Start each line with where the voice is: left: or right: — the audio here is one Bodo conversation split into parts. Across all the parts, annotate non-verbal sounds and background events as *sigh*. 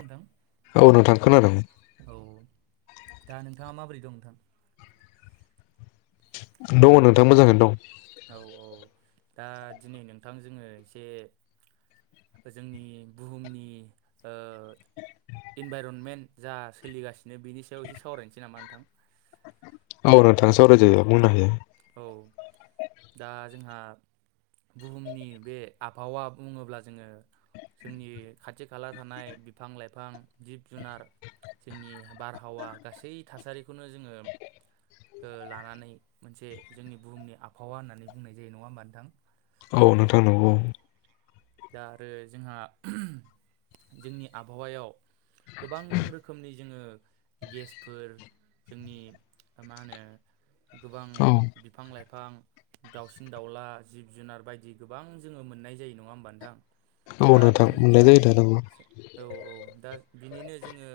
right: नोंथां
left: औ नोंथां खोनादोंं।
right: औ दा नोंथाङा माबोरै दं नोंथां?
left: दङ' नोंथां मोजाङैनो दं।
right: औ औ दा दिनै नोंथां जोङो एसे जोंनि बुहुमनि ओ इनभाइरनमेन्ट जा सोलिगासिनो बिनि सायाव एसे सावरायनोसै नामा नोंथां?
left: औ नोंथां‌ सावरायजायो बुंनो हायो।
right: औ दा जोंहा बुहुमनि बे आबहावा बुङोब्ला जोङो जोंनि खाथि खाला थानाय बिफां लाइफां जिब जुनार जोंनि बारहावा गासै थासारिखौनो जोङो ओ लानानै मोनसे जोंनि बुहुमनि आबहावा होननानै बुंनाय जायो। नङा होमबा नोंथां?
left: औ नोंथां नंगौ
right: दा आरो जोंहा जोंनि आबहावायाव गोबां रोखोमनि जोङो गेसफोर जोंनि मा होनो गोबां
left: औ
right: बिफां लाइफ‌ फां दाउसिन दाउला जिब जुनार बायदि गोबां जोङो मोननाय जायो नङा होमबा नोंथां?
left: औ
right: दा
left: नोंथां
right: बेनिनो
left: मोननाय जायो दा नंगौ
right: औ औ दा बिनिनो जोङो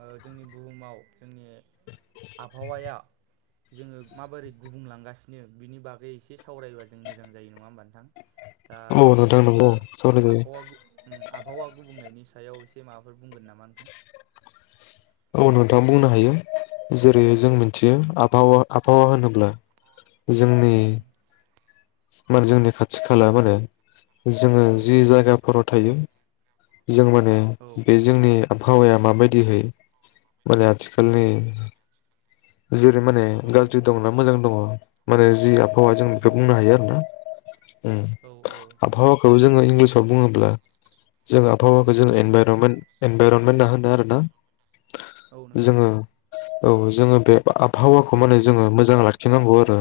right: ओ जोंनि बुहुमाव जोंनि आबहावाया जोङो माबोरै गुबुंलांगासिनो बिनि बागै एसे सावरायबा जों मोजां जायो नङा होमबा नोंथां? दा
left: औ नोंथां
right: नोंथाङा
left: नंगौ सावरायजायो
right: आबहावा गु ओम आबहावा गुबुंनायनि सायाव एसे माबाफोर बुंगोन नामा नोंथां?
left: अ‌ नोंथां बुंनो हायो जेरै जों मोनथियो आबहावा आबहावा होनोब्ला
right: औ
left: जोंनि मोन जोंनि खाथि खाला मा होनो जोङो जि जायगाफोराव थायो जों माने बे जोंनि आबहावाया माबायदिहाय माने आथिखालनि जेरै माने गाज्रि दङना मोजां दङ माने जि आबहावा जों बेखौ बुंनो हायो आरो ना। ओम आबहावाखौ जोङो इंलिसाव बुङोब्ला जोंआ हावाखौ
right: औ
left: जों इनभाइरमेन्ट इनभाइरमेन्टना होनना होनो आरो ना
right: औ नोंथां औ
left: औ जोङो बे आबहावाखौ माने जोङो मोजां लाखिनांगौ आरो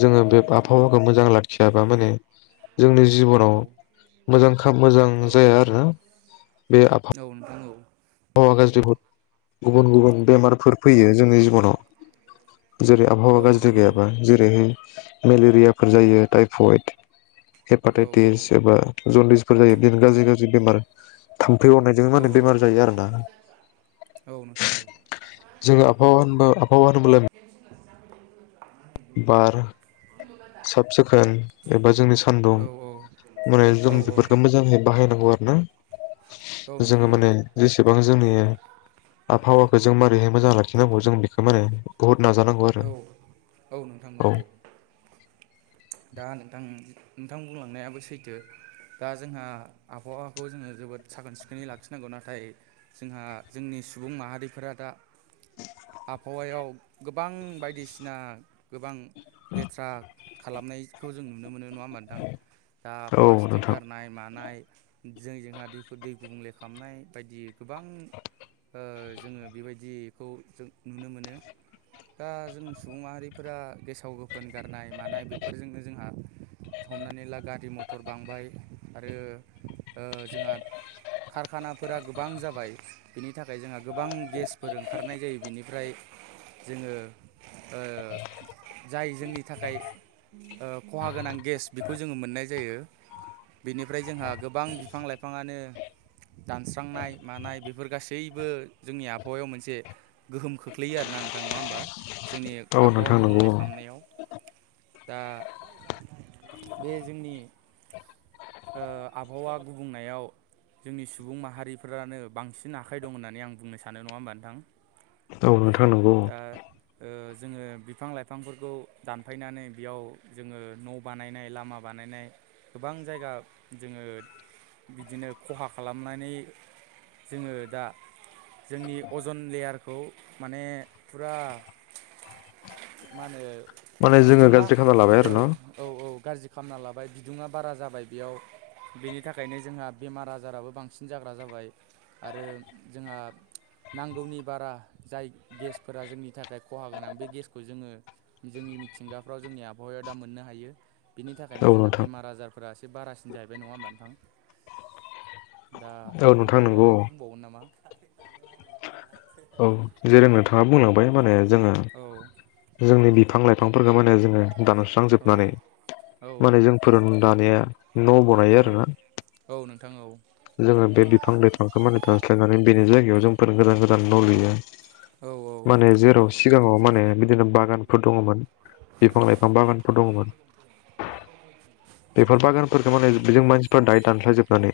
left: जोङो बे
right: औ नोंथां
left: आबहावाखौ मोजां लाखियाबा माने जोंनि
right: औ
left: जिबनाव मोजां खाब मोजां
right: औ
left: जाया आरो ना बे आबहा
right: औ नोंथां औ
left: हावा गाज्रिफोर गुबुन-गुबुन बेमारफोर
right: औ
left: फैयो जोंनि जिबनाव। जेरै
right: औ
left: आबहावा गाज्रि
right: नोंथां औ
left: गैयाबा
right: औ
left: जेरैहाय मेलेरियाफोर जायो टाइफयड
right: औ
left: हेपाटाइटिस एबा जनदिसफोर जायो बेनो गाज्रि गाज्रि बेमार थामफै
right: औ
left: अरनायजों
right: औ
left: मानो बेमार जायो आरो दा
right: औ नोंथां औ नोंथां औ
left: जोङो आबहावा होनबा आबहावा होनोबोला बार साब सिखोन एबा जोंनि सान्दुं माने जों बेफोरखौ मोजाङै बाहायनां‌ गौ आरोना जोङो माने जेसेबां जोंनि आबहावाखौ जों मारैहाय मोजां लाखिनांगौ जों बेखौ माने बहुत
right: औ औ नोंथां औ औ दा नोंथां नोंथां बुंलांनायाबो सैथो दा जोंहा आबहावाखौ जोङो जोबोद साखोन सिखोनै लाखिनांगौ नाथाय जोंहा जोंनि सुबुं माहारिफोरा दा आबहावायाव गोब बां बायदिसिना गोबां लेथ्रा खालामनायखौ जों नुनो मोनो नुवा होनबा नोंथां दा
left: औ
right: प्लासटिक
left: नोंथां
right: गारनाय मानाय जों जोंहा दैखौ दै गुबुंले खालामनाय बायदि गोबां ओ जोङो बेबायदिखौ जों नुनो मोनो दा जों सुबुं माहारिफोरा गेसाव गोफोन गारनाय मानाय बेफोरजोंनो जोंहा हमनानै ला गारि मथर बांबाय आरो ओ जोंहा कारखानाफोरा गोबां जाबाय बिनि थाखाय जोंहा गोबां गेसफोर ओंखारनाय जायो बेनिफ्राय जोङो ओ जाय जोंनि थाखाय ओ खहा गोनां गेस बेखौ जोङो मोननाय जायो। बिनिफ्राय जोंहा गोबां बिफां लाइफाङानो दानस्रांनाय मानाय बेफोर गासैबो जोंनि आबहावायाव मोनसे गोहोम खोख्लैयो आरोना नों थां नङा होमबा जोंनि
left: औ
right: आबहावा
left: नोंथां नंगौ
right: गुबुंले
left: औ
right: खालामनायाव दा बे जोंनि ओ आबहावा गुबुंनायाव जोंनि सुबुं माहारिफ्रानो बांसिन आखाइ दं होननानै आं बुंनो सानो नङा होमबा नोंथां?
left: औ नोंथां नंगौ
right: दा
left: औ।
right: ओ जोङो बिफां लाइफांफोरखौ दानफायनानै बेयाव जोङो न' बानायनाय लामा बानायनाय गोबां जायगा जोङो बिदिनो खहा खालामनानै जोङो दा जोंनि अजन लेयारखौ माने फुरा माहोनो
left: माने जोङो
right: बिदुङा
left: गाज्रि खालामना लाबाय आरो
right: ओ
left: न'
right: औ-औ गाज्रि खालामना लाबाय बिदुङा बारा जाबाय। बेयाव बेनि थाखायनो जोंहा बेमार आजाराबो बांसिन जाग्रा जाबाय आरो जोंहा नांगौनि बारा जाय गेसफोरा जोंनि थाखाय खहा गोनां बे गेसखौ जोङो जोंनि मिथिंगाफ्राव जोंनि आबहावायाव दा मोननो हायो। बिनि थाखायनो
left: औ
right: जोंहा
left: नोंथां
right: बेमार आजारफोरा एसे बारासिन जाहैबाय नङा होमबा नोंथां? दा
left: औ नोंथां
right: नोंथाङा मा
left: नंगौ
right: माबाफोर बुंबावगोन नामा?
left: औ जेरै नोंथाङा बुंलांबाय माहोनो जोङो
right: औ
left: जोंनि बिब फां लाइफांफोरखौ माने जोङो
right: औ
left: दानस्रांजोबनानै
right: औ
left: माने जोंफोर दानाया न' बनायो
right: औ
left: आरोना।
right: औ नोंथां औ
left: जोङो बे बिफां लाइफांखौ मान दानस्लायनानै बेनो जाय बेयाव जोंफोर गोदान गोदान न' लुयो।
right: औ औ
left: मानो जेराव सिगाङाव माने बिदिनो बागानफोर दङमोन। बिफां लाइफां बागानफोर दङमोन। बेफोर बागानफोरखौ माने बेजों मानसिफ्रा दाय दानस्लायजोबनानै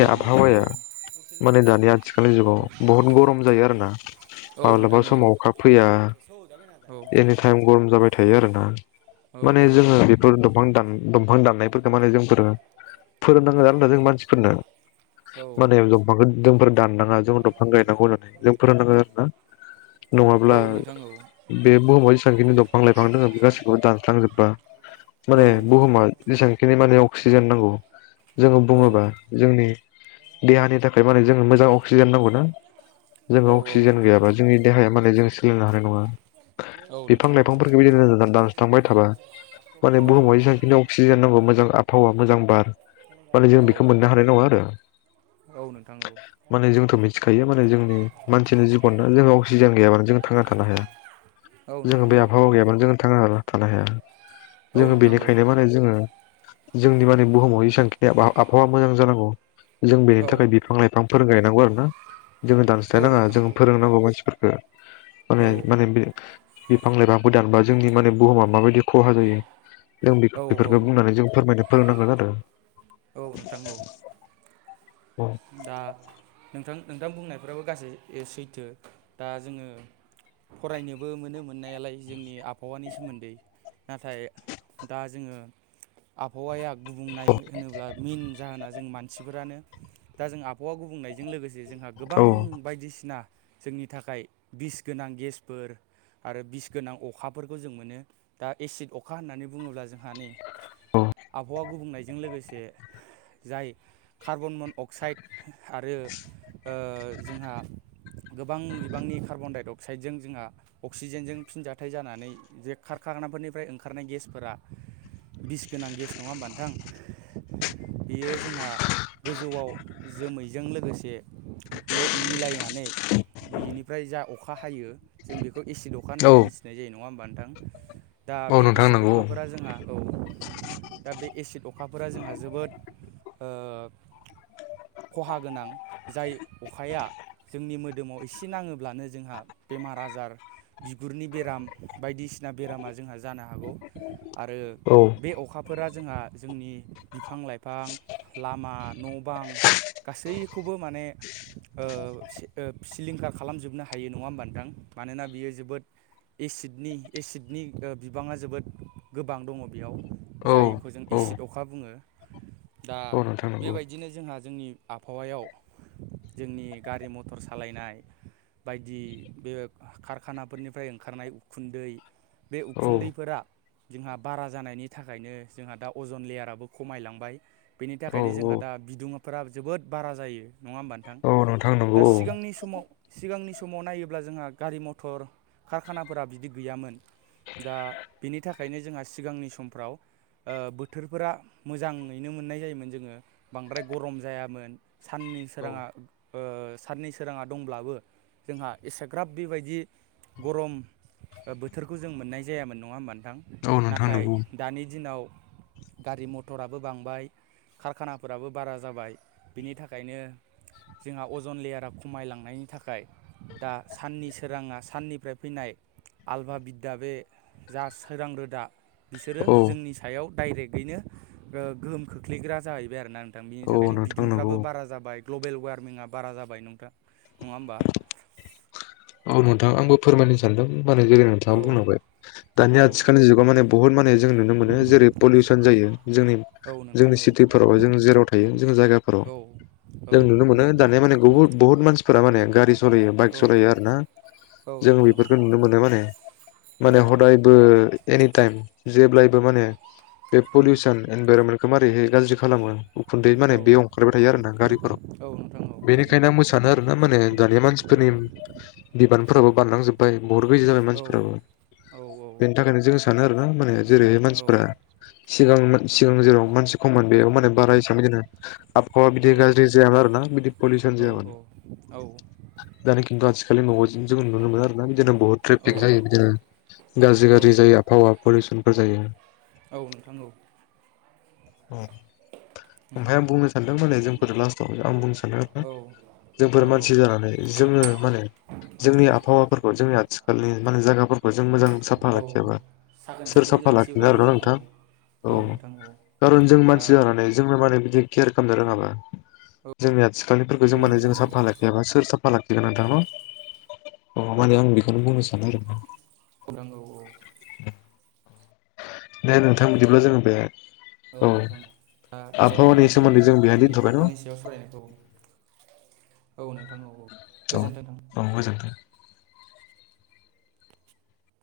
right: औ नोंथां
left: आबहावाया
right: औ
left: माने दानि आथिखालनि जुगाव बहुत गरम जायो आरोना।
right: औ
left: माब्लाबा
right: नोंथां औ
left: समाव अखा फैया एनिटाइम गरम जाबाय थायो आरोना।
right: औ
left: माने जोङो बेफोर दंफां दान दंफां दाननाय फोरखौ माने जोंफोरो फोरोंनांगौ आरोना जों मानसिफोरनो।
right: औ
left: माने दंफांखौ जोंफोर दाननाङा जों दंफां गायनांगौ होननानै जोंफोर होनांगौ आरो ना।
right: औ
left: नङाब्ला
right: नोंथां औ
left: बे बुहुमाव जेसेबांखिनि दंफां लाइफां दङ बे गाैखौबो दानस्लांजोब्बा।
right: औ
left: माने बुहुमा जेसेबांखिनि माने अक्सिजेन नांगौ जोङो
right: औ
left: बुङोबा जोंनि देहानि थाखाय माने जोंनो मोजां अक्सिजेन नांगौ ना।
right: औ
left: जोंङो अक्सिजेन
right: नोंथां औ
left: गैयाबा जोंनि देहाया माने जों सोलिनो हानाय नङा। बिफां
right: औ
left: लाइफांफोरखौ बिदिनो
right: नोंथां
left: दानस्रांबाय थाबा
right: औ
left: माने बुहुमाव
right: औ
left: जेसेबांखिनि अक्सिजेन नांगौ
right: औ
left: मोजां आबहावा मोजां बार माने जों बेखौ मोननो हानाय नङा आरो।
right: औ नोंथां औ
left: माने जोंथ' मिथिखायो माने जों मानसिनि जिबन ना जोंहा अक्सिजेन गैयाबानो जों थांना थानो हाया।
right: औ नोंथां औ
left: जोङो
right: नोंथां
left: बे
right: औ
left: आबहावा गैयाबानो जोङो थांनो हरा थानो हाया
right: औ नोंथां औ
left: जोङो बेनिखायनो माने जोङो। जोंनि माने बुहुमाव एसांखिनि आबहावा मोजां जानांगौ जों बेनि
right: औ
left: थाखाय बिफां लाइफां फोरगाय नांगौ आरोना जोङो दानस्लायनाङा जों फोरोंनांगौ मानसिफोरखौ। माने
right: औ
left: माने बिफां लाइफांफोर दान बा जोंनि माने बुहुमा माबायदि खहा जायो। जों बेफोरखौ बुंनानै जों फोरमायनो फोरोंनांगोन आरो।
right: औ नोंथां औ। दा नोंथां नोंथां बुंनायफ्राबो गासै ओ सैथो दा जोङो। फरायनोबो मोनो मोननायालाय जोंनि आबहावानि सोमोन्दै। नाथाय दा जोङो आबहावाया गुबुंनाय होनोब्ला मेइेन जाहोना जों मानसिफोरानो दा जों आबहावा गुबुंनायजों लोगोसे जोंहा
left: औ
right: गोबां बायदिसिना जोंनि थाखाय बिस गोनां गेसफोर आरो बिस गोनां अखाफोरखौ जों मोनो दा एसिड अखा होननानै बुङोब्ला जों हानि आबहावा गुबुंनायजों लोगोसे जाय कार्बन मन अक्साइड आरो अ जोंहा गोबां बिबांनि कार्बन डाइ अक्साइडजों जोंहा अक्सिजेनजों फिनजथायाइ जानानै जे खारखार अखाफोरनिफ्राय ओंखारनाय गेसफोरा बिस गोनां गेस नङा होमबथां बियो जोंहा गोज जौआव जोमैजों लोगोसे ल मिलायनानै बिनिफ्राय जा अखा हायो जों बेखौ बेखौ एसिड अखा
left: औ
right: होननानै मिथिनाय जायो नङा होमबा नोंथां दा
left: औ
right: बे
left: नोंथां
right: एसिड
left: नंगौ
right: अखाफोरा जोंहा औ दा बे एसिड अखाफोरा जोंहा जोबोद ओ
left: *unintelligible*
right: खहा गोनां जाय अखाया जोंनि मोदोमाव एसे नाङोब्लानो जोंहा बेमार आजार बिगुरनि बेराम बायदिसिना बेरामा जोंहा जानो हागौ आरो
left: औ
right: बे अखाफोरा जोंहा जोंनि बिफां लाइफां लामा न' बां गासैखौबो माने ओ सिलिंखार खालामजोबनो हायो नङा होमबा नोंथां? मानोना बियो जोबोद एसिडनि एसिडनि बिबाङा जोबोद गोबां दङ बेयाव
left: औ
right: जायखौ जों
left: औ
right: इसिद अखा बुङो दा
left: औ नोंथां नंगौ
right: बेबायदिनो जोंहा जोंनि आबहावायाव जोंनि गारि मथर सालायनाय बायदि बे खारखानाफोरनिफ्राय ओंखारनाय उखुन्दै बे
left: औ
right: उखुन्दैफोरा जोंहा बारा जानायनि थाखायनो जोंहा दा अजन लेयाराबो खमायलांबाय बेनि थाखाय
left: औ
right: ओंखायनो जोंहा दा बिदुङाफोरा जोबोद बारा जायो नङा होमबानोथां?
left: औ नोंथां नंगौ
right: दा सिगांनि समाव सिगांनि समाव नायोब्ला जोंहा गारि मथर कारखानाफोरा बिदि गैयामोन दा बिनि थाखायनो जोंहा सिगांनि समफ्राव ओ बोथोरफोरा मोजाङैनो मोननाय जायोमोन जोङो बांद्राय गरम जायामोन साननि सोराङा
left: औ
right: ओ साननि सोराङा दंब्लाबो जोंहा एसेग्राब बेबायदि गरम ओ बोथोरखौ जों मोननाय जायामोन नङा होमबा नोंथां
left: औ नोंथां
right: नाथाय
left: नंगौ
right: दानि दिनाव गारि मथराबो बांबाय कारखानाफोराबो बारा जाबाय बिनि थाखायनो जोंहा अजन लेयारा खमायलांनायनि थाखाय दा साननि सोराङा साननिफ्राय फैनाय आल्भा बिद्दा बे जा सोरां रोदा बिसोरो
left: औ
right: जोंनि सायाव डाइरेक्टयैनो गोहोम खोख्लैयो फ्लिग्रा जाहैबाय आरो ना नोंथां बिनि
left: औ
right: थाखायनो
left: नोंथां नंगौ
right: बिदुंफ्राबो बारा जाबाय ग्लबेल वार्मिंआ बारा जाबाय नोंथां नङा होमबा?
left: औ नोंथां आंबो फोरमायनो सानदों *inaudible* नोंथाङा
right: औ
left: बुंनांबाय दानि
right: औ
left: आथिखालनि जुगाव माने बुहुत माने जों नुनो मोनो जेरै पलिउसन जायो जोंनि
right: औ नोंथां
left: जोंनि
right: औ
left: सिटिफोराव जों जेराव थायो जों जायगाफोराव
right: औ औ
left: जों नुनो मोनो दानिया माने बहुद बुहुत मानसिफोरा माने गारि सालायो
right: औ
left: बाइक सालायो आरो ना
right: औ
left: जों
right: नोंथां औ
left: बेफोरखौ नुनो मोनो माने माने
right: औ
left: हदायबो एनि टाइम जेब्लायबो माने बे
right: उम
left: पलिउसन एनभाइरनमेन्टखौ मारैहाय गाज्रि खालामो उखुन्दै माने
right: औ
left: बेयाव ओंखारबाय थायो आरो ना गारिफोराव
right: औ नोंथां औ
left: बेनिखायनो आं मोसानो आरो ना माने दानिया मानसिफोरनि *inaudible* बारलांजोबबाय बहुत गैजि जाबाय
right: औ
left: मानसिफोराबो
right: औ
left: बेनि थाखायनो जों सानो आरोना माने जेरैहाय मानसिफ्रा सिगांमोन सिगां जेराव मानसि खम बेयाव माने बारा हिसाबै बिदिनो आबहावा बिदि गाज्रि जायामोन आरोना बि पलिउसन
right: औ औ
left: *inaudible* जों नुनो मोन आरोना *unintelligible* बहुत
right: औ
left: ट्रेफिक जायो बिदिनो गाज्रि
right: औ
left: गाज्रि जायो आबहावा पलिउसनफोर जायो,
right: औ नोंथां औ
left: औ ओमफ्राय आं बुंनो सानदों माने जोंफोर लास्टआव आं बुंनो सानदों आरोना
right: औ औ
left: जोंफोर मानसि जानानै जोङो माने जोंनि आबहावाफोरखौ जोंनि आथिखालनि माने जायाफोरखौ खौ जों मोजां साफा
right: औ
left: लाखियाबा
right: साखोन
left: सोर
right: सिखोनै
left: साफा
right: लाखियोब्ला
left: लाखिगोन आरो ना
right: मोजां औ
left: नोंथां औ
right: नोंथां औ
left: खारन जों
right: दा
left: मानसि जानानै जोंनो माने बिदि केयार खालामनो रोङाबा
right: औ
left: जोंनि आथिख सथानिफोरखौ
right: औ
left: जों माने
right: नोंथां
left: जों
right: औ
left: साफा लाखिआबा सोर साफा लाखिगोन नोंथां न' अ माने आं बेखौनो बुंनो सानो आरो ना
right: नंगौ औ औ
left: दे नोंथां बिदिब्ला जोङो बे
right: औ नोंथां दा इसयावनो
left: आबहावानि सोमोन्दै
right: जोङो
left: जों बेहाय
right: जोंनि
left: दोनथ'बाय न'
right: आबहावानि सायाव सावरायनायखौ
left: *inaudible*
right: औ नोंथां औ
left: औ
right: गोजोन्थों नोंथां
left: औ मोजांथ'